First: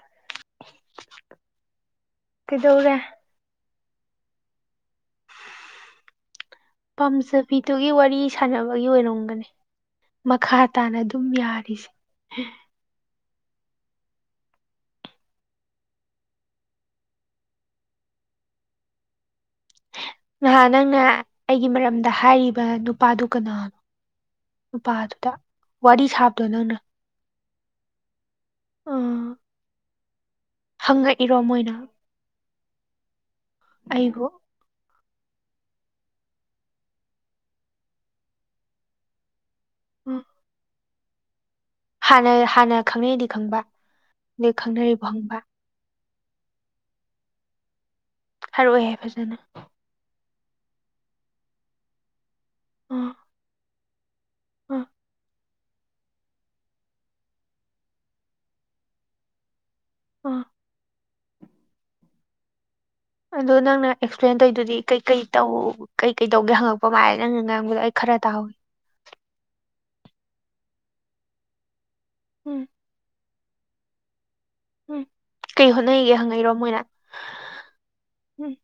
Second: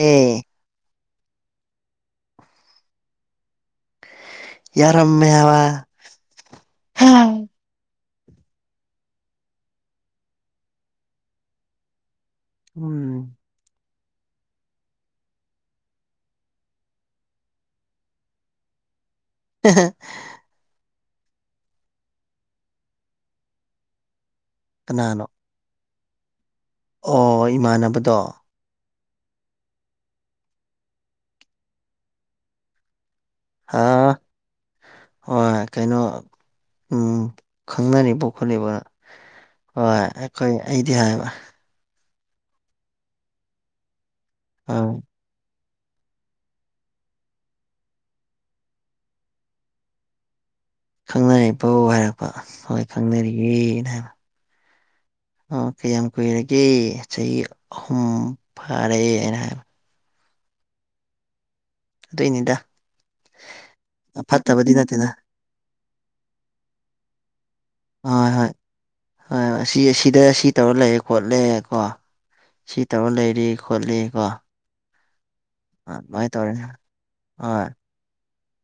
ꯑꯦ꯫ ꯀꯩꯗꯧꯔꯦ ꯌꯥꯔꯝꯃꯦꯕ꯫ ꯄꯥꯝꯖꯕꯤꯗꯨꯒꯤ ꯋꯥꯔꯤ ꯁꯥꯟꯅꯕꯒꯤ ꯑꯣꯏꯔꯝꯒꯅꯤ ꯃꯈꯥ ꯇꯥꯅ ꯑꯗꯨꯝ ꯌꯥꯔꯤꯁꯦ꯫ ꯎꯝ ꯍꯦꯍꯦ ꯅꯍꯥꯟ ꯅꯪꯅ ꯑꯩꯒꯤ ꯃꯔꯝꯗ ꯍꯥꯏꯔꯤꯕ ꯅꯨꯄꯥꯗꯨ ꯀꯅꯥꯅꯣ ꯀꯅꯥꯅꯣ ꯅꯨꯄꯥꯗꯨꯗ ꯋꯥꯔꯤ ꯁꯥꯕꯗꯣ ꯅꯪꯅ ꯑꯣ ꯏꯃꯥꯟꯅꯕꯗꯣ ꯑ ꯍꯪꯉꯛꯏꯔꯣ ꯃꯣꯏꯅ꯫ ꯑꯥ꯫ ꯑꯩꯕꯨ ꯍꯣꯏ ꯀꯩꯅꯣ ꯎꯝ ꯈꯪꯅꯔꯤꯕꯣ ꯈꯣꯠꯂꯤꯕꯅ ꯍꯣꯏ ꯎꯝ ꯑꯩꯈꯣꯏ ꯑꯩꯗꯤ ꯍꯥꯏꯕ꯫ ꯍꯥꯟꯅ ꯍꯥꯟꯅ ꯈꯪꯅꯔꯤꯗꯤ ꯈꯪꯕ ꯑꯗꯩ ꯍꯣꯏ ꯈꯪꯅꯔꯤꯕ ꯍꯪꯕ ꯍꯥꯔꯛꯑꯣꯍꯦ ꯐꯖꯅ ꯅꯪ꯫ ꯈꯪꯅꯔꯤꯕꯣ ꯍꯥꯏꯔꯛꯄ ꯍꯣꯏ ꯈꯪꯅꯔꯤꯌꯦꯅ ꯍꯥꯏꯕ ꯑ꯫ ꯑꯣ ꯀꯌꯥꯝ ꯀꯨꯏꯔꯒꯦ ꯆꯍꯤ ꯑꯍꯨꯝ ꯐꯥꯔꯦꯅ ꯍꯥꯏꯕ꯫ ꯑꯣ ꯑꯗꯨꯏꯅꯤꯗ ꯑꯗꯣ ꯅꯪꯅ ꯑꯦꯛꯁꯄ꯭ꯂꯦꯟ ꯐꯠꯇꯕꯗꯤ ꯇꯧꯏꯗꯨꯗꯤ ꯅꯠꯇꯦꯗ ꯀꯩꯀꯩ ꯇꯧ ꯀꯩꯀꯩ ꯇꯧꯒꯦ ꯍꯪꯉꯛꯄ ꯃꯥꯂꯦ ꯅꯪꯅ ꯉꯥꯡꯕꯗꯣ ꯑꯩ꯫ ꯈꯔ ꯍꯣꯏ ꯍꯣꯏ ꯇꯥꯍꯧꯋꯤ ꯍꯣꯏ ꯍꯣꯏ ꯁꯤ ꯑꯁꯤꯗ ꯁꯤ ꯇꯧꯔ ꯂꯩ ꯈꯣꯠꯂꯦ ꯀꯣ ꯎꯝ꯫ ꯁꯤ ꯇꯧꯔ ꯂꯩꯔꯤ ꯈꯣꯠꯂꯤ ꯀꯣ ꯎꯝ꯫ ꯀꯩ ꯍꯣꯠꯅꯩꯒꯦ ꯑꯗꯨꯃꯥꯏ ꯍꯪꯉꯛꯏꯔꯣ ꯇꯧꯔꯦ ꯃꯣꯏꯅ ꯍꯣꯏ ꯎꯝ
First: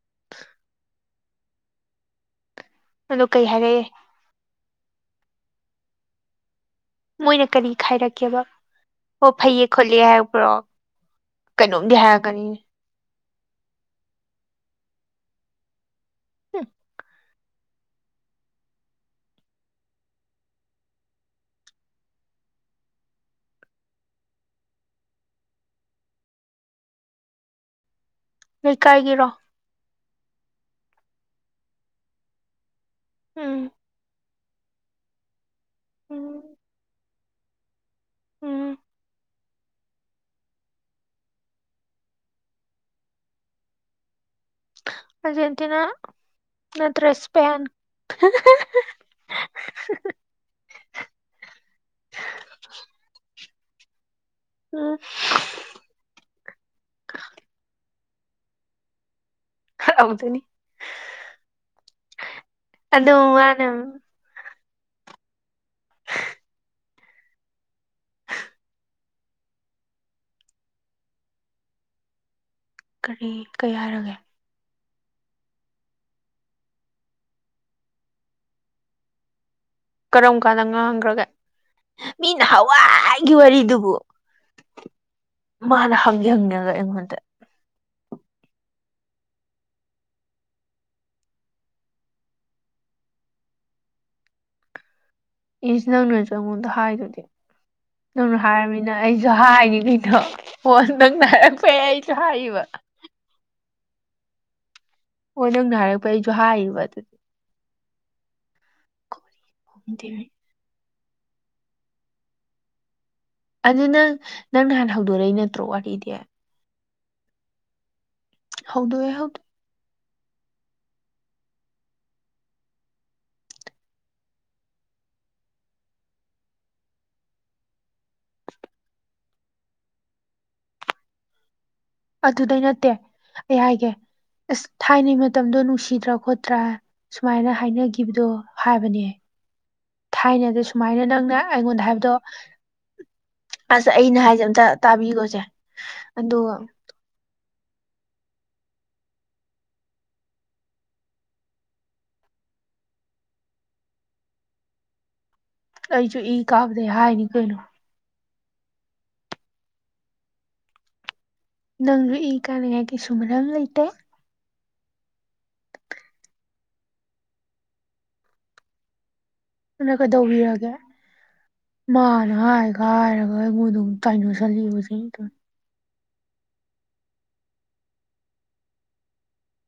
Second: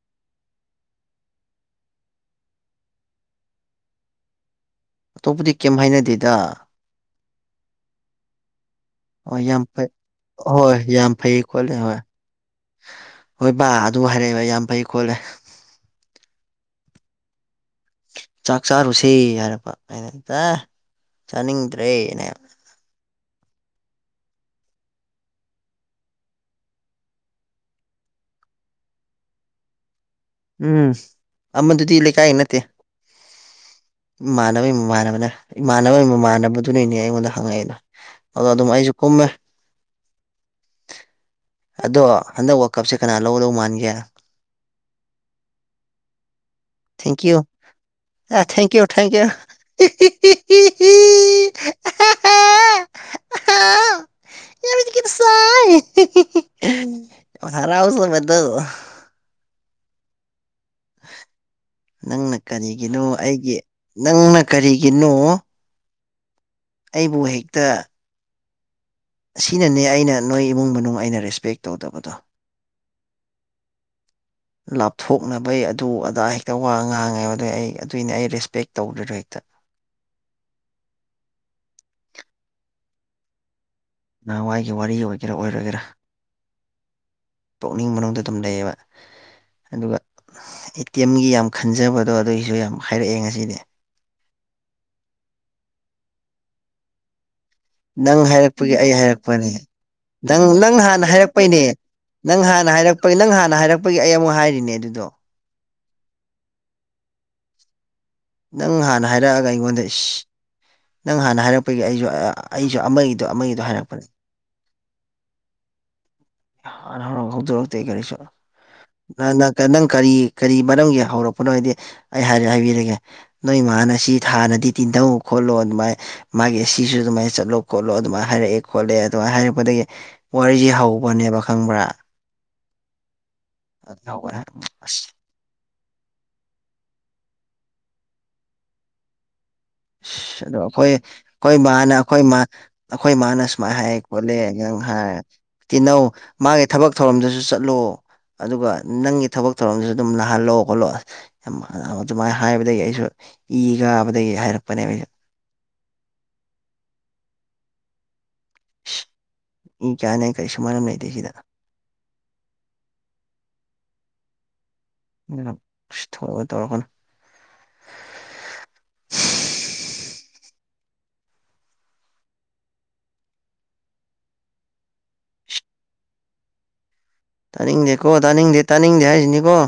ꯑꯗꯣ ꯀꯩ ꯍꯥꯏꯔꯛꯑꯦ ꯑꯇꯣꯞꯄꯗꯤ ꯀꯩꯝ ꯍꯥꯏꯅꯗꯦꯗ꯫ ꯃꯣꯏꯅ ꯀꯔꯤ ꯍꯥꯏꯔꯛꯀꯦꯕ ꯑꯣ ꯍꯣꯏ ꯌꯥꯝ ꯐꯩꯌꯦ ꯐꯩ ꯈꯣꯠꯂꯦ ꯍꯥꯏꯄ꯭ꯔꯣ ꯍꯣꯏ ꯌꯥꯝ ꯐꯩ ꯈꯣꯠꯂꯦ ꯀꯩꯅꯣꯝꯒꯤ ꯍꯣꯏ ꯍꯥꯏꯔꯛꯀꯅꯤ ꯍꯣꯏ ꯕꯥ ꯑꯗꯨ ꯍꯥꯏꯔꯛꯑꯦꯕ ꯌꯥꯝ ꯐꯩ ꯈꯣꯠꯂꯦ꯫ ꯍ ꯆꯥꯛ ꯆꯥꯔꯨꯁꯤ ꯍꯥꯏꯔꯛꯄ ꯑꯩꯅ ꯑ ꯆꯥꯅꯤꯡꯗ꯭ꯔꯦꯅ꯫ ꯂꯩ ꯀꯥꯏꯒꯤꯔꯣ ꯎꯝ ꯑꯃꯗꯨꯗꯤ ꯂꯩꯀꯥꯏ ꯅꯠꯇꯦ꯫ ꯎꯝ ꯏꯃꯥꯟꯅꯕꯒꯤ ꯃꯃꯥꯟꯅꯕꯅ ꯏꯃꯥꯟꯅꯕꯒꯤ ꯎꯝ ꯃꯃꯥꯟꯅꯕꯗꯨꯅꯅꯦ ꯑꯩꯉꯣꯟꯗ ꯍꯪꯉꯛꯏꯗꯣ꯫ ꯑꯗꯣ ꯑꯗꯨꯝ ꯎꯝ ꯑꯩꯁꯨ ꯀꯨꯝꯃꯦ ꯑꯗꯣ ꯍꯟꯗꯛ ꯋꯥꯜ ꯀꯞꯁꯦ ꯀꯅꯥ ꯂꯧꯒꯗꯧꯕ ꯃꯥꯟꯒꯦ꯫ ꯑꯔꯖꯦꯟꯇꯤꯅꯥ ꯅꯠꯇ꯭ꯔ ꯊꯦꯡꯀ꯭ꯌꯨ ꯏꯁꯄꯦꯟ ꯑꯦ ꯍꯤ ꯍꯤ ꯑꯍꯥꯥ ꯍꯥ ꯎꯝ ꯑꯍꯥꯎ ꯌꯥꯃꯤꯇꯦ ꯀꯨꯗꯁꯥꯏ ꯍꯔꯥꯎꯖꯕꯗꯣ ꯍꯔꯥꯎꯗꯣꯏ ꯅꯤ ꯅꯪꯅ ꯀꯔꯤꯒꯤꯅꯣ ꯑꯩꯒꯤ ꯃꯥꯅ ꯅꯪꯅ ꯀꯔꯤꯒꯤꯅꯣ ꯑꯩꯕꯨ ꯍꯦꯛꯇ꯫ ꯁꯤꯅꯅꯦ ꯑꯩꯅ ꯅꯣꯏ ꯏꯃꯨꯡ ꯃꯅꯨꯡ ꯑꯩꯅ ꯔꯦꯁꯄꯦꯛ ꯇꯧꯗꯕꯗꯣ ꯀꯔꯤ ꯀ ꯍꯥꯏꯔꯒꯦ ꯂꯥꯞꯊꯣꯛꯅꯕꯩ ꯑꯗꯨ ꯑꯗꯥ ꯍꯦꯛꯇ ꯋꯥ ꯉꯥꯡꯉꯦꯕ ꯑꯗꯨ ꯑꯩ ꯑꯗꯨꯏꯅꯦ ꯑꯩ ꯔꯦꯁꯄꯦꯛ ꯇꯧꯗ꯭ꯔꯤꯗꯣ ꯍꯦꯛꯇ꯫ ꯀꯔꯝ ꯀꯥꯟꯗ ꯉꯥꯡꯈ꯭ꯔꯒ ꯃꯤꯅ ꯍꯋꯥꯏꯒꯤ ꯋꯥꯔꯤꯗꯨꯕꯨ ꯅꯍꯥꯟꯋꯥꯏꯒꯤ ꯋꯥꯔꯤ ꯑꯣꯏꯒꯦꯔꯥ ꯑꯣꯏꯔꯣꯏꯒꯦꯔꯥ ꯃꯥꯅ ꯍꯪꯒꯦ ꯍꯪꯉꯒ ꯑꯩꯉꯣꯟꯗ꯫ ꯄꯨꯛꯅꯤꯡ ꯃꯅꯨꯡꯗ ꯑꯗꯨꯝ ꯂꯩꯌꯦꯕ꯫ ꯑꯗꯨꯒ ꯑꯦ ꯇꯤ ꯑꯦꯝꯒꯤ ꯌꯥꯝ ꯈꯟꯖꯕꯗꯣ ꯑꯗꯨꯒꯤꯁꯨ ꯌꯥꯝ ꯍꯥꯏꯔꯛꯑꯦ ꯉꯁꯤꯗꯤ ꯏꯁ ꯅꯪ ꯅꯁꯨ ꯑꯩꯉꯣꯟꯗ ꯍꯥꯏꯗꯨꯗꯤ꯫ ꯅꯪ ꯁꯝꯅ ꯍꯥꯏꯔꯛꯄꯒꯤ ꯍꯥꯏꯔꯕꯝꯃꯤꯅ ꯑꯩ ꯑꯩꯁꯨ ꯍꯥꯏꯔꯛꯄꯅꯦ ꯍꯥꯏꯔꯤꯉꯩꯅꯣ ꯅꯪ ꯅꯪ ꯍꯣꯟ ꯍꯥꯟꯅ ꯅꯪꯅ ꯍꯥꯏꯔꯛꯄꯩ ꯑꯩꯁꯨ ꯍꯥꯏꯔꯤꯕ ꯕꯥꯏ ꯅꯪ ꯍꯥꯟꯅ ꯍꯥꯏꯔꯛꯄꯒꯤ ꯑꯩ ꯑꯃꯨꯛ ꯍꯥꯏꯔꯤꯅꯦ ꯑꯗꯨꯗꯣ꯫ ꯍꯣꯏ ꯅꯪꯅ ꯍꯥꯏꯔꯛꯄ ꯑꯩꯁꯨ ꯍꯥꯏꯔꯤꯕ ꯑꯗꯨꯗꯤ ꯅꯪ ꯍꯥꯟꯅ ꯍꯥꯏꯔꯛꯑꯒ ꯑꯩꯉꯣꯟꯗ ꯈꯪꯗꯦ ꯑꯩ ꯅꯪ ꯍꯥꯟꯅ ꯍꯥꯏꯔꯛꯄꯒꯤ ꯑꯩꯁꯨ ꯑꯩꯁꯨ ꯑꯃꯒꯤ ꯑꯗꯨ ꯅꯪ ꯅꯪꯅ ꯍꯥꯟꯅ ꯍꯧꯗꯣꯔꯛꯏ ꯅꯠꯇ꯭ꯔꯣ ꯋꯥꯔꯤꯗꯤ꯫ ꯍ ꯍꯧꯗꯣꯔꯛꯇꯦ ꯀꯔꯤꯁꯨ ꯍꯧꯗꯣꯛꯑꯦ ꯅ ꯍꯧꯗꯣꯛ ꯅ꯫ ꯅꯪ ꯀꯔꯤ ꯀꯔꯤ ꯃꯔꯝꯒꯤ ꯍꯧꯔꯛꯄꯅꯣ ꯍꯥꯏꯗꯤ ꯑꯩ ꯍꯥꯏꯔꯤ ꯍꯥꯏꯕꯤꯔꯒꯦ ꯅꯣꯏꯃꯥꯅ ꯁꯤ ꯊꯥꯅꯗꯤ ꯇꯤꯟꯅꯧ꯫ ꯈꯣꯠꯂꯣ ꯑꯗꯨꯃꯥꯏꯅ ꯃꯥꯒꯤ ꯁꯤꯁꯨ ꯑꯗꯨꯃꯥꯏꯅ ꯆꯠꯂꯣ ꯈꯣꯠꯂꯣ ꯑꯗꯨꯃꯥꯏꯅ ꯍꯥꯏꯔꯛꯑꯦ ꯈꯣꯠꯂꯛꯑꯦ ꯑꯗꯨꯃꯥꯏꯅ ꯍꯥꯏꯔꯛꯄꯗꯒꯤ꯫ ꯋꯥꯔꯤꯁꯤꯦ ꯍꯧꯕꯅꯦꯕ ꯈꯪꯕ꯭ꯔꯥ ꯑꯗꯨꯗꯩ ꯅꯠꯇꯦ ꯑꯩ ꯍꯥꯏꯒꯦ ꯑꯁ ꯊꯥꯏꯅꯩ꯫ ꯃꯇꯝꯗꯣ ꯅꯨꯡꯁꯤꯗ꯭ꯔ ꯈꯣꯠꯇ꯭ꯔ ꯁꯨꯃꯥꯏꯅ ꯍꯥꯏꯅꯈꯤꯕꯗꯣ ꯍꯥꯏꯕꯅꯦ꯫ ꯑꯗꯣ ꯊꯥꯏꯅꯗ ꯑꯩꯈꯣꯏ ꯁꯨꯃꯥꯏꯅ ꯅꯪꯅ ꯑꯩꯈꯣꯏ ꯑꯩꯉꯣꯟꯗ ꯏꯃꯥꯅ ꯍꯥꯏꯕꯗꯣ ꯑꯩꯈꯣꯏ ꯏꯃꯥ ꯑꯩꯈꯣꯏ ꯏꯃꯥꯅ ꯁꯨꯃꯥꯏꯅ ꯑꯁ ꯍꯥꯏ ꯑꯩꯅ ꯈꯣꯠꯂꯦ ꯍꯥꯏꯁꯦ ꯑꯝꯇ ꯅꯪ ꯍꯥꯏ꯫ ꯇꯥꯕꯤꯈꯣꯁꯦ ꯇꯤꯍꯧ ꯑꯗꯨꯒ ꯃꯥꯒꯤ ꯊꯕꯛ ꯊꯧꯔꯝꯗꯁꯨ ꯆꯠꯂꯣ ꯑꯗꯨꯒ ꯅꯪꯒꯤ ꯊꯕꯛ ꯊꯧꯔꯝꯗꯁꯨ ꯑꯗꯨꯝ ꯅꯅꯥꯍꯜꯂꯣ ꯈꯣꯠꯂꯣ ꯌꯥꯝ ꯑꯗꯨꯃꯥꯏꯅ ꯍꯥꯏꯕꯗꯒꯤ ꯑꯩꯁꯨ ꯏ ꯀꯥꯕꯗꯒꯤ ꯍꯥꯏꯔꯛꯄꯅꯦ ꯑꯩꯁꯨ ꯑꯩꯁꯨ ꯏ ꯀꯥꯕꯗꯩ ꯍꯥꯏꯅꯤ ꯀꯩꯅꯣ ꯀꯌꯥꯅꯦꯥꯏ ꯀꯔꯤ ꯁꯨꯃꯔ ꯑꯃ ꯂꯩꯇꯦꯁꯤꯗ ꯅꯪꯅꯏ ꯀꯥꯅꯉꯥꯏ ꯀꯩꯁꯨ ꯃꯔꯝ ꯂꯩꯇꯦ ꯊꯣꯛꯧꯔꯒ ꯇꯧꯔꯛꯒꯅ ꯏꯁ ꯑꯗꯨꯅ ꯀꯩꯗꯧꯕꯤꯔꯒꯦ ꯃꯥꯅ ꯍꯥꯏꯒ ꯍꯥꯏꯔꯒ ꯑꯩꯉꯣꯟꯗꯝ ꯀꯥꯏꯅꯣꯁꯜꯂꯤꯕꯁꯦ ꯑꯗꯨ ꯇꯥꯅꯤꯡꯗꯦꯀꯣ ꯇꯥꯅꯤꯡꯗꯦ ꯇꯥꯅꯤꯡꯗꯦ ꯍꯥꯏꯁꯤꯅꯤꯀꯣ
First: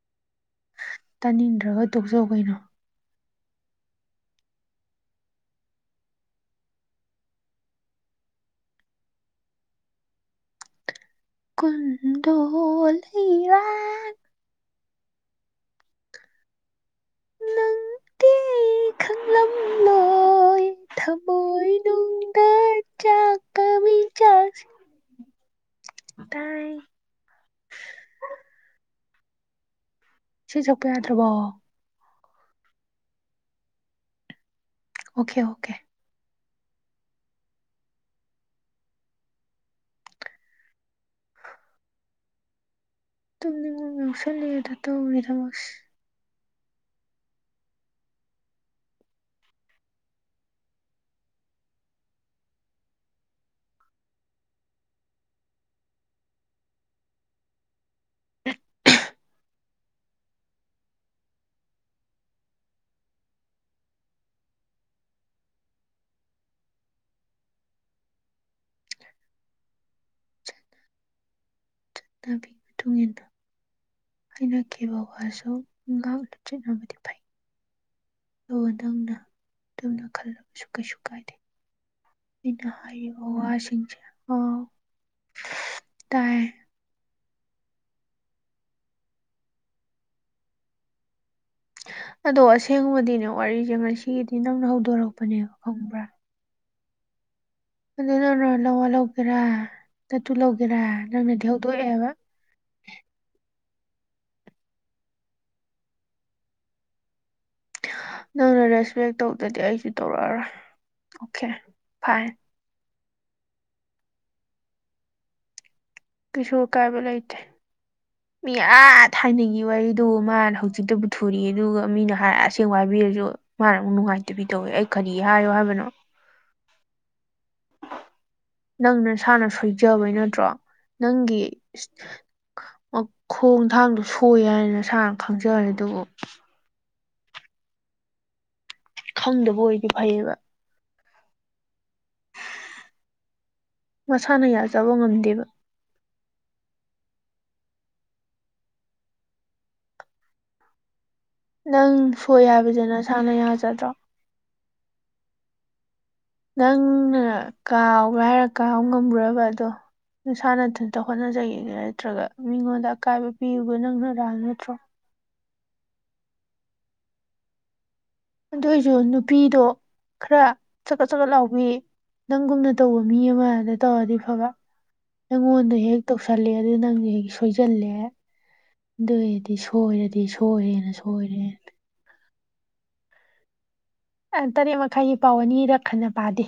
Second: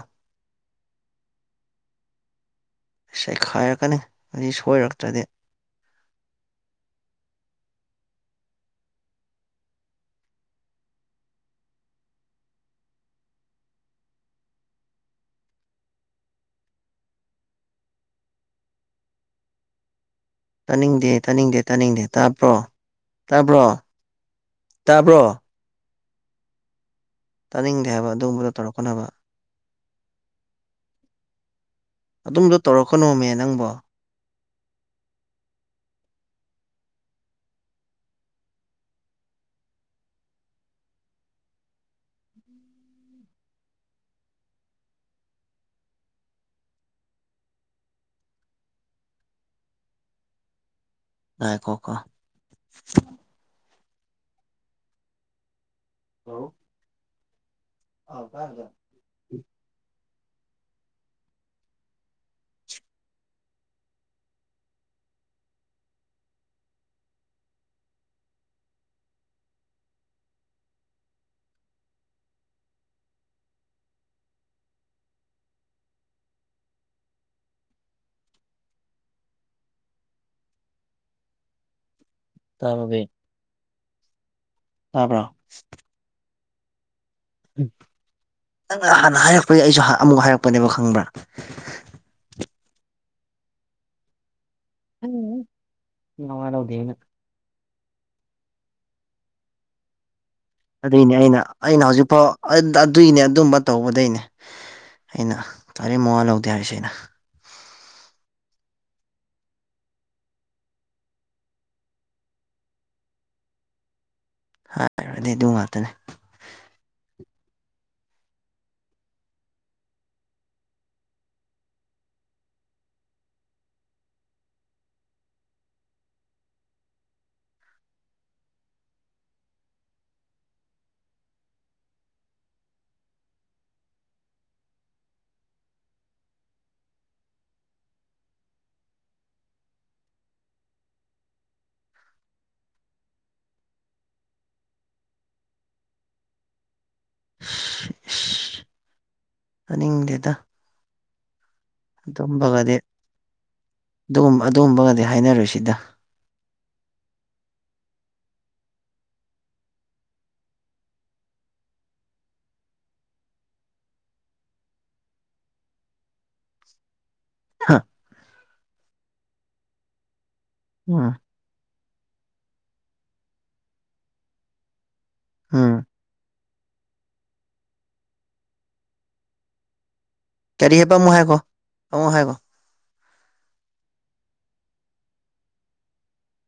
ꯇꯥꯅꯤꯡꯗ꯭ꯔꯒ ꯇꯣꯛꯆꯧ ꯀꯩꯅꯣ ꯆꯩꯈꯥꯏꯔꯛꯀꯅꯤ ꯍꯧ ꯁꯣꯏꯔꯛꯇ꯭ꯔꯗꯤ ꯀꯨꯟꯗꯣ ꯂꯩꯔꯥꯛ ꯅꯪꯗꯤ ꯈꯪꯂꯝꯂꯣꯏ ꯇꯥꯅꯤꯡꯗꯦ ꯇꯥꯅꯤꯡꯗꯦ ꯇꯥꯅꯤꯡꯗꯦ ꯊꯃꯣꯏꯅꯨꯡꯗ ꯇꯥꯕ꯭ꯔꯣ ꯇꯥꯕ꯭ꯔꯣ ꯆꯥꯛꯀꯃꯤ ꯇꯥꯕ꯭ꯔꯣ ꯇꯔ ꯑꯩ ꯇꯥꯅꯤꯡꯗꯦ ꯍꯥꯏꯕ ꯑꯗꯨꯒꯨꯝꯕꯗ ꯇꯧꯔꯛꯀꯅꯕ ꯁꯤ ꯁꯛꯄ ꯌꯥꯗ꯭ꯔꯕꯣ ꯑꯗꯨꯝꯕꯗꯣ ꯇꯧꯔꯛꯀꯅꯣꯃꯦ ꯅꯪꯕꯣ ꯑꯣꯀꯦ ꯑꯣꯀꯦ ꯇꯝꯅꯤꯡꯉ ꯌꯥꯎꯁꯜꯂꯗ ꯇꯧꯕꯒꯤꯗꯃꯛꯁ ꯉꯥꯏꯈꯣꯀꯣ ꯍꯂ ꯑꯣ ꯀꯒꯣ ꯄꯤ ꯃꯇꯨꯡ ꯏꯟꯅ ꯍꯥꯏꯩꯅꯈꯤꯕ ꯋꯥꯁꯨ ꯉꯥꯛꯅ ꯆꯠꯅꯕꯗꯤ ꯐꯩ ꯑ ꯅꯪꯅ ꯑꯗꯨꯝꯅ ꯈꯜꯂꯕꯁꯨ ꯀꯩꯁꯨ ꯀꯥꯏꯗꯦ ꯑꯩꯅ ꯇꯥꯔꯕꯣ ꯕꯦ ꯍꯥꯏꯌ ꯑꯣ ꯑꯣ ꯇꯥꯕ꯭ꯔꯣ ꯇꯥꯏ ꯅꯪꯅ ꯍꯥꯟꯅ ꯍꯥꯏꯔꯛꯄꯒꯤ ꯑꯩꯁꯨ ꯑꯃꯨꯛ ꯍꯥꯏꯔꯛꯄꯅꯦꯕ ꯈꯪꯕ꯭ꯔꯥ ꯑꯗꯣ ꯑꯁꯦꯡꯕꯗꯤꯅꯦ ꯋꯥꯔꯤꯁꯦ ꯉꯁꯤꯒꯤꯗꯤ ꯅꯪꯅ ꯍꯧ ꯎꯝ ꯅꯋ ꯂꯧꯗꯦ ꯑꯩꯅ ꯑꯗꯨ ꯅꯅ ꯂꯧꯑꯣ ꯂꯧꯒꯦꯔꯥ ꯅꯒꯦ ꯑꯗꯨꯏꯅꯦ ꯑꯩꯅ ꯑꯩꯅ ꯍꯧꯖꯤꯛꯐꯥꯎ ꯑꯗꯨꯏꯅꯦ ꯑꯗꯨꯝꯕ ꯇꯧꯕꯗꯩꯅꯦ ꯑꯩꯅ ꯇꯥꯔꯦꯠ ꯃꯉꯥ ꯂꯧꯗꯦ ꯍꯥꯏꯔꯤꯁꯦ ꯑꯩꯅ ꯅꯪꯅ ꯔꯦꯁꯄꯦꯛ ꯇꯧꯗꯗꯤ ꯑꯩꯁꯨ ꯇꯧꯔꯛꯑꯔꯣꯏ ꯑꯣꯀꯦ ꯐꯥꯏꯟ ꯍꯥꯏꯔꯗꯤ ꯑꯗꯨ ꯉꯥꯛꯇꯅꯦ ꯀꯩꯁꯨ ꯑꯀꯥꯏꯕ ꯂꯩꯇꯦ ꯃꯤ ꯑꯥ ꯊꯥꯏꯅꯒꯤ ꯋꯥꯔꯤꯗꯨꯣ ꯃꯥꯅ ꯍꯧꯖꯤꯛꯇꯕꯨ ꯊꯨꯔꯤ ꯑꯗꯨꯒ ꯃꯤꯅ ꯑꯁꯦꯡ ꯋꯥꯏꯕꯤꯔꯁꯨ ꯃꯥꯅ ꯑꯃꯨꯛ ꯅꯨꯡꯉꯥꯏꯇꯕꯤ ꯇꯧꯋꯤ ꯑꯩ ꯀꯔꯤ ꯍꯥꯏꯌꯣ ꯍꯥꯏꯕꯅꯣ ꯅꯪ ꯅꯁꯥꯅ ꯁꯣꯏꯖꯕꯩ ꯅꯠꯇ꯭ꯔꯣ ꯅꯪꯒꯤ ꯈꯣꯡ ꯊꯥꯡꯗꯣ ꯁꯣꯏ ꯍꯥꯏꯅ ꯁꯥꯔꯅ ꯈꯪꯖꯔꯦ ꯑꯗꯨꯕꯨ ꯈꯪꯗꯕ ꯑꯣꯏꯗꯤ ꯐꯩꯌꯦꯕ ꯃꯁꯥꯅ ꯌꯥꯖꯕ ꯉꯝꯗꯦꯕ [inaudible] ꯇꯥꯅꯤꯡꯗꯦꯗ ꯅꯪ ꯁꯣꯏ ꯍꯥꯏꯕꯁꯤ ꯅꯁꯥꯥꯅ ꯌꯥꯖꯗ꯭ꯔꯣ ꯑꯗꯨꯒꯨꯝꯕ ꯑꯗꯨꯒꯨꯝꯕꯒꯗꯤ ꯍꯥꯏꯅꯔꯨꯁꯤꯗ ꯅꯪꯅ ꯀꯥꯎꯕ꯭ꯔꯥ ꯍꯥꯏꯔ ꯀꯥꯎꯕ ꯉꯝꯈꯨꯕ ꯑꯗꯣ ꯅꯁꯥꯅꯗꯨꯟꯇ ꯍꯣꯠꯅꯖꯒ ꯅꯠꯇ꯭ꯔꯒ ꯃꯤꯉꯣꯟꯗ ꯑꯀꯥꯏꯕ ꯄꯤꯌꯨꯕ ꯅꯪꯅꯔꯥꯜ ꯅꯠꯇ꯭ꯔꯣ ꯍꯥ ꯑꯗꯨꯑꯣꯏꯁꯨ ꯅꯨꯄꯤꯗꯣ ꯈꯔ ꯁꯀꯠ ꯎꯝ ꯁꯀꯠ ꯂꯥꯎꯕꯤ ꯅꯪꯒꯨꯝꯅ ꯇꯧꯕ ꯃꯤ ꯑꯃꯗ ꯇꯧꯔꯗꯤ ꯐꯕ ꯎꯝ ꯅꯪꯉꯣꯟꯗ ꯍꯦꯛ ꯇꯧꯁꯂꯦ ꯑꯗꯨ ꯅꯪ ꯁꯣꯏꯖꯦꯜꯂꯦ ꯑꯗꯤ ꯁꯣꯏꯔꯗꯤ ꯁꯣꯏꯔꯦꯅ ꯁꯣꯏꯔꯦ ꯑꯃꯉꯣ ꯍꯥꯏꯒꯣ ꯇꯔꯦꯠ ꯃꯈꯥꯏꯒꯤ ꯄꯥꯎ ꯑꯅꯤꯔꯛ ꯈꯟꯅ ꯄꯥꯗꯦ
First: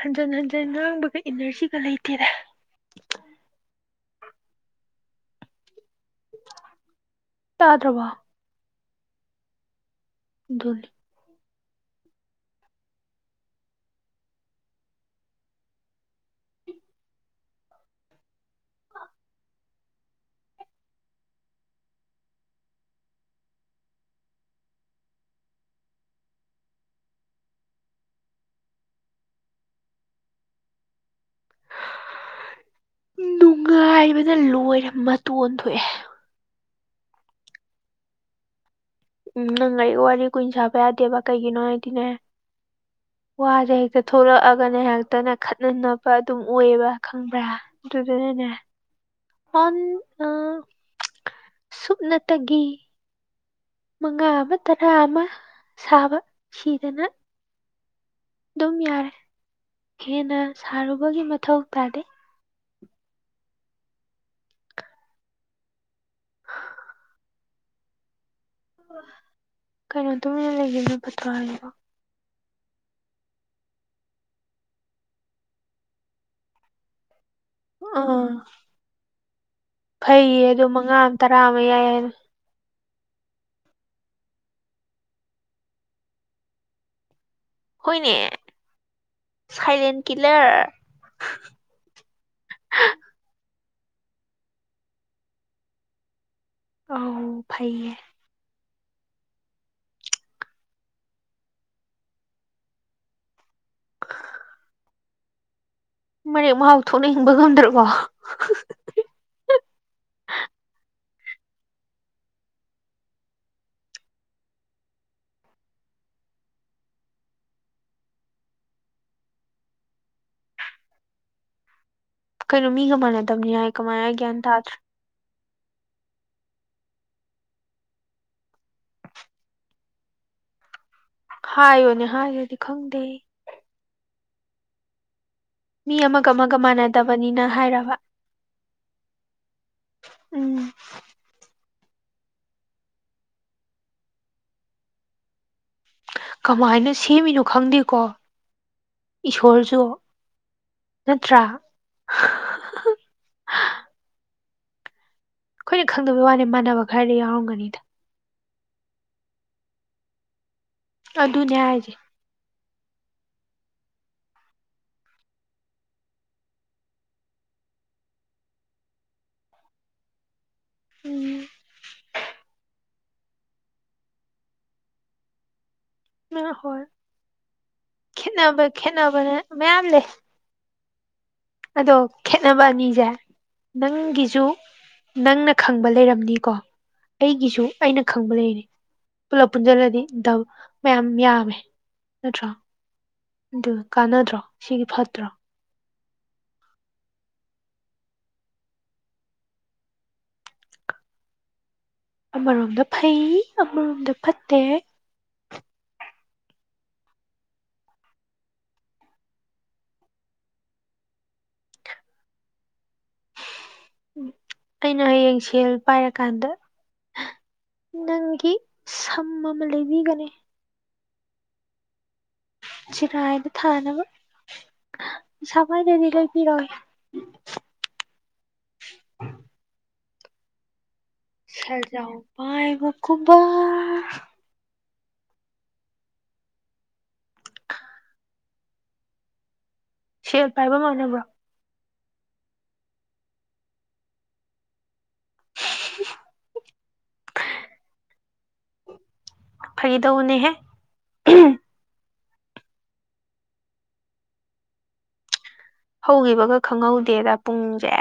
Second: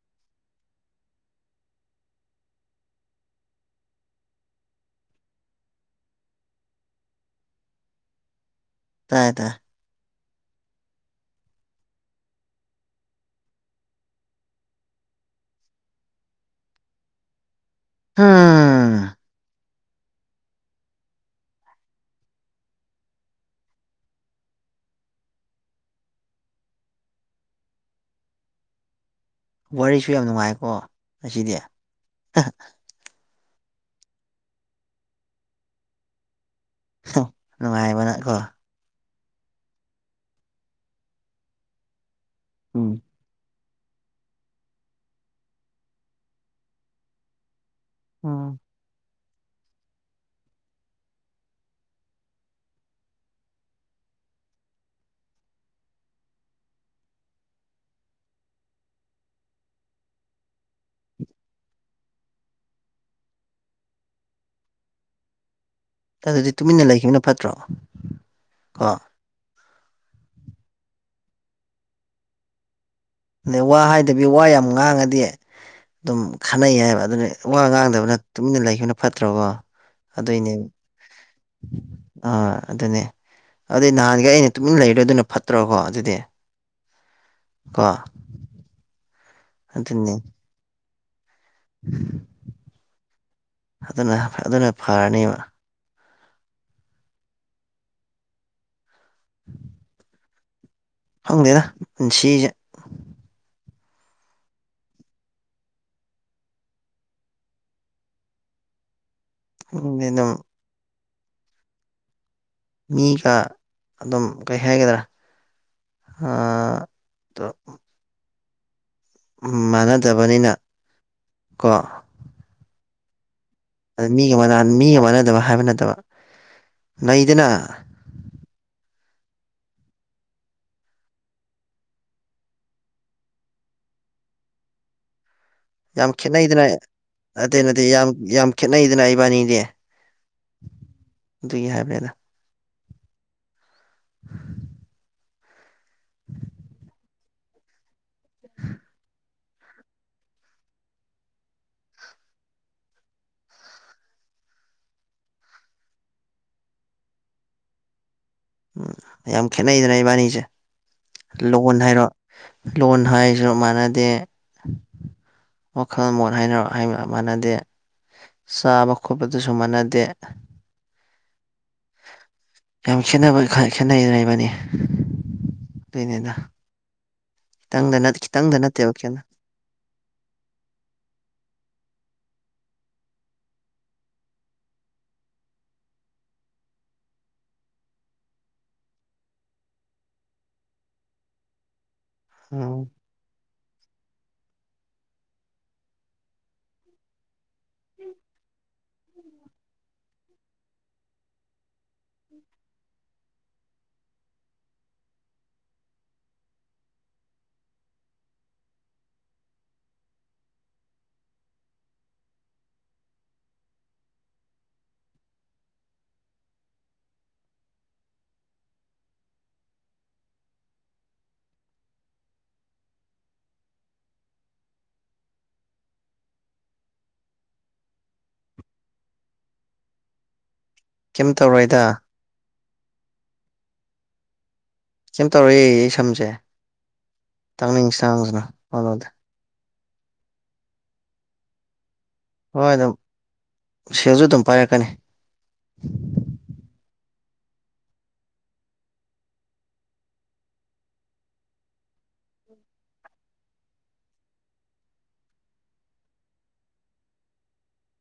ꯍꯟꯖꯟ ꯍꯟꯖꯟ ꯉꯥꯡꯕꯒ ꯏꯅꯔꯖꯤꯒ ꯂꯩꯇꯦꯔꯦ ꯇꯥꯗ꯭ꯔꯕꯣ ꯇ꯭ꯔꯥꯏ ꯇꯏ [unintelligible] ꯎꯝ ꯋꯥꯔꯤꯁꯨ ꯌꯥꯝ ꯅꯨꯡꯉꯥꯏꯀꯣ ꯉꯁꯤꯗꯤ ꯅꯨꯡꯉꯥꯏꯕꯗ ꯂꯣꯏꯔꯦ ꯃꯇꯣꯟ ꯊꯣꯛꯑꯦ [unintelligible] ꯅꯨꯡꯉꯥꯏꯕꯅ ꯀꯣ ꯎꯝ ꯅꯪ ꯑꯩ ꯋꯥꯔꯤ ꯀꯨꯏꯅ ꯁꯥꯕ ꯌꯥꯗꯦꯕ ꯀꯩꯒꯤꯅꯣ ꯍꯥꯏꯗꯤꯅꯦ ꯎꯝ ꯋꯥꯁꯦ ꯍꯦꯛꯇ ꯊꯣꯛꯂꯛꯑꯒꯅ ꯍꯦꯛꯇꯅꯦ ꯈꯠꯅꯅꯕ ꯑꯗꯨꯝ ꯑꯣꯏꯌꯦꯕ ꯈꯪꯕ꯭ꯔꯥ ꯑꯗꯨꯗꯨꯅꯅꯦ ꯎꯝ ꯍꯣꯟ ꯑ ꯁꯨꯞꯅꯇꯒꯤ ꯃꯉꯥ ꯑꯃ ꯇꯔꯥ ꯑꯃ ꯁꯥꯕ ꯁꯤꯗꯅ ꯑꯗꯨꯝ ꯌꯥꯔꯦ ꯍꯦꯟꯅ ꯁꯥꯔꯨꯕꯒꯤ ꯃꯊꯧ ꯇꯥꯗꯦ ꯑꯗꯨꯗꯤ ꯇꯨꯃꯤꯟꯅ ꯂꯩꯈꯤꯕꯅ ꯐꯠꯇ꯭ꯔꯣ ꯀꯣ ꯀꯩꯅꯣ ꯇꯨꯃꯤꯟꯅ ꯂꯩꯈꯤꯕꯅ ꯄꯠꯇ꯭ꯔꯥ ꯍꯥꯏꯁꯤꯗꯣ ꯑꯗꯩ ꯋꯥ ꯍꯥꯏꯗꯕꯤ ꯋꯥ ꯌꯥꯝ ꯉꯥꯡꯉꯗꯤ ꯑꯗꯨꯝ ꯈꯟꯅꯩ ꯍꯥꯏꯕ ꯑꯗꯨꯅ ꯋꯥ ꯉꯥꯡꯗꯕꯅ ꯑꯥ ꯇꯨꯃꯤꯟꯅ ꯂꯩꯈꯤꯕꯅ ꯐꯠꯇ꯭ꯔꯕꯣ ꯐꯩꯌꯦ ꯑꯗꯣ ꯃꯉꯥ ꯑꯃ ꯇꯔꯥ ꯑꯃ ꯌꯥꯏ ꯍꯥꯏꯅ ꯑꯥ ꯑꯗꯨꯅꯦ ꯑꯗꯨꯗꯤ ꯅꯍꯥꯟꯒ ꯑꯩꯅ ꯇꯨꯃꯤꯟꯅ ꯂꯩꯔꯦ ꯑꯗꯨꯅ ꯐꯠꯇ꯭ꯔꯣꯀꯣ ꯑꯗꯨꯗꯤ ꯀꯣ ꯍꯅꯦ ꯁꯥꯏꯂꯦꯟ ꯑꯗꯨꯅꯤ ꯀꯤꯂꯔ ꯑꯗꯨꯅ ꯑꯗꯨꯅ ꯐꯔꯅꯦꯕ ꯑꯧ ꯐꯩꯌꯦ ꯈꯪꯗꯦꯗ ꯄꯨꯟꯁꯤꯁꯦ ꯃꯔꯦꯛ ꯃꯍꯥꯎ ꯊꯣꯛꯅ ꯍꯤꯡꯕ ꯉꯝꯗ꯭ꯔꯕꯣ [unintelligible] ꯃꯤꯒ ꯑꯗꯨꯝ ꯀꯩ ꯍꯥꯏꯒꯗ꯭ꯔꯥ ꯍꯥ ꯗꯣ ꯎ ꯃꯥꯟꯅꯗꯕꯅꯤꯅ ꯀꯣ ꯀꯩꯅꯣ ꯃꯤꯒ ꯃꯥꯟꯅꯗꯝꯅꯤꯅ ꯍꯥꯏ ꯑ ꯀꯃꯥꯏꯅ ꯃꯤꯒ ꯒ꯭ꯌꯥꯟ ꯃꯥꯅ ꯇꯥꯗ꯭ꯔꯦ ꯃꯤꯒ ꯃꯥꯟꯅꯗꯕ ꯍꯥꯏꯕ ꯅꯠꯇꯕ ꯂꯩꯗꯅ ꯍꯥꯏꯌꯣꯅꯦ ꯍꯥꯏꯔꯗꯤ ꯈꯪꯗꯦ ꯃꯤ ꯌꯥꯝ ꯑꯃꯒ ꯑꯃꯒ ꯈꯦꯠꯅꯩꯗꯅ ꯃꯥꯟꯅꯗꯕꯅꯤꯅ ꯅꯠꯇꯦ ꯅꯠꯇꯦ ꯍꯥꯏꯔꯕ ꯌꯥꯝ ꯌꯥꯝ ꯈꯦꯠꯅꯩꯗꯅ ꯏꯕꯥꯟꯅꯤꯗꯦ ꯎꯝ ꯑꯗꯨꯏ ꯍꯥꯏꯕꯅꯦꯗ [inaudible] ꯀꯃꯥꯏꯅ ꯁꯦꯝꯃꯤꯅꯣ ꯈꯪꯗꯦꯀꯣ ꯏꯁꯣꯔꯁꯨ ꯅꯠꯇ꯭ꯔꯥ ꯈꯣꯏꯅ ꯈꯪꯗꯕꯩ ꯋꯥꯅꯤ ꯃꯥꯟꯅꯕ ꯈꯔꯗꯤ ꯌꯥꯎꯔꯝꯒꯅꯤꯗ ꯎꯝ ꯌꯥꯝ ꯈꯦꯠꯅꯩꯗꯅ ꯏꯕꯥꯟꯅꯤꯁꯦ ꯑꯗꯨꯅꯦ ꯂꯣꯟ ꯍꯥꯏꯁꯦ ꯍꯥꯏꯔꯣ ꯂꯣꯟ ꯍꯥꯏꯁꯨ ꯃꯥꯟꯅꯗꯦ ꯋꯥꯈꯜ ꯃꯣꯠ ꯍꯥꯏꯔꯣ ꯍꯥꯏꯕ ꯃꯥꯟꯅꯗꯦ ꯆꯥꯕ ꯈꯣꯠꯄꯗꯁꯨ ꯃꯥꯟꯅꯗꯦ ꯎꯝ ꯌꯥꯝ ꯈꯦꯠꯅꯕ ꯈ ꯈꯦꯠꯅꯩꯗꯅ ꯏꯕꯥꯟꯅꯤ ꯑꯗꯨꯏꯅꯤꯗ ꯍꯣꯏ ꯈꯤꯇꯪꯗ ꯈꯤꯇꯪꯗ ꯈꯦꯠꯅꯕ ꯅꯠꯇꯦꯕ ꯈꯦꯅ ꯈꯦꯠꯅꯕꯅ ꯃꯌꯥꯝ ꯂꯩ ꯑꯗꯣ ꯈꯦꯠꯅꯕ ꯑꯅꯤꯁꯦ ꯅꯪꯒꯤꯁꯨ ꯅꯪꯅ ꯈꯪꯕ ꯂꯩꯔꯝꯅꯤꯀꯣ ꯑꯩꯒꯤꯁꯨ ꯑꯩꯅ ꯈꯪꯕ ꯂꯩꯔꯤ ꯄꯨꯂꯞ ꯄꯨꯟꯁꯤꯜꯂꯗꯤ ꯗꯧ ꯃꯌꯥꯝ ꯌꯥꯝꯃꯦ ꯅꯠꯇ꯭ꯔꯣ ꯎꯝ ꯑꯗꯨ ꯀꯥꯟꯅꯗ꯭ꯔꯣ ꯁꯤꯒꯤ ꯐꯠꯇ꯭ꯔꯣ ꯑꯃꯔꯣꯝꯗ ꯐꯩ ꯑꯃꯔꯣꯝꯗ ꯐꯠꯇꯦ ꯎꯝ ꯑꯩꯅ ꯍꯌꯦꯡ ꯁꯦꯜ ꯄꯥꯏꯔꯀꯥꯟꯗ ꯅꯪꯒꯤ ꯁꯝ ꯑꯃ ꯂꯩꯕꯤꯒꯅꯤ ꯁꯤꯒꯥꯏꯕ ꯊꯥꯅꯕ ꯄꯩꯁꯥ ꯄꯥꯏꯗꯔ꯭ꯗꯤ ꯂꯩꯕꯤꯔꯣ ꯀꯩꯝ ꯇꯧꯔꯣꯏꯗ ꯁꯖꯥꯑꯣ ꯄꯥꯏꯕ ꯒꯨꯝꯕꯥ ꯀꯩꯝ ꯇꯧꯔꯣꯌꯦ ꯑꯩ ꯁꯝꯁꯦ ꯇꯥꯡꯅꯤꯡꯁ ꯁꯥꯅꯨ ꯄꯥꯃꯨꯗꯦ ꯁꯦꯜ ꯄꯥꯏꯕ ꯃꯥꯟꯅꯕ ꯍꯣꯏ ꯑꯗꯨꯝ ꯁꯦꯜꯁꯨ ꯑꯗꯨꯝ ꯄꯥꯏꯔꯛꯀꯅꯤ꯫ ꯐꯒꯤꯗꯧꯅꯦꯍꯦ ꯎꯝ ꯍꯧꯈꯤꯕꯒ ꯈꯪꯍꯧꯗꯦꯗ ꯄꯨꯡꯁꯦ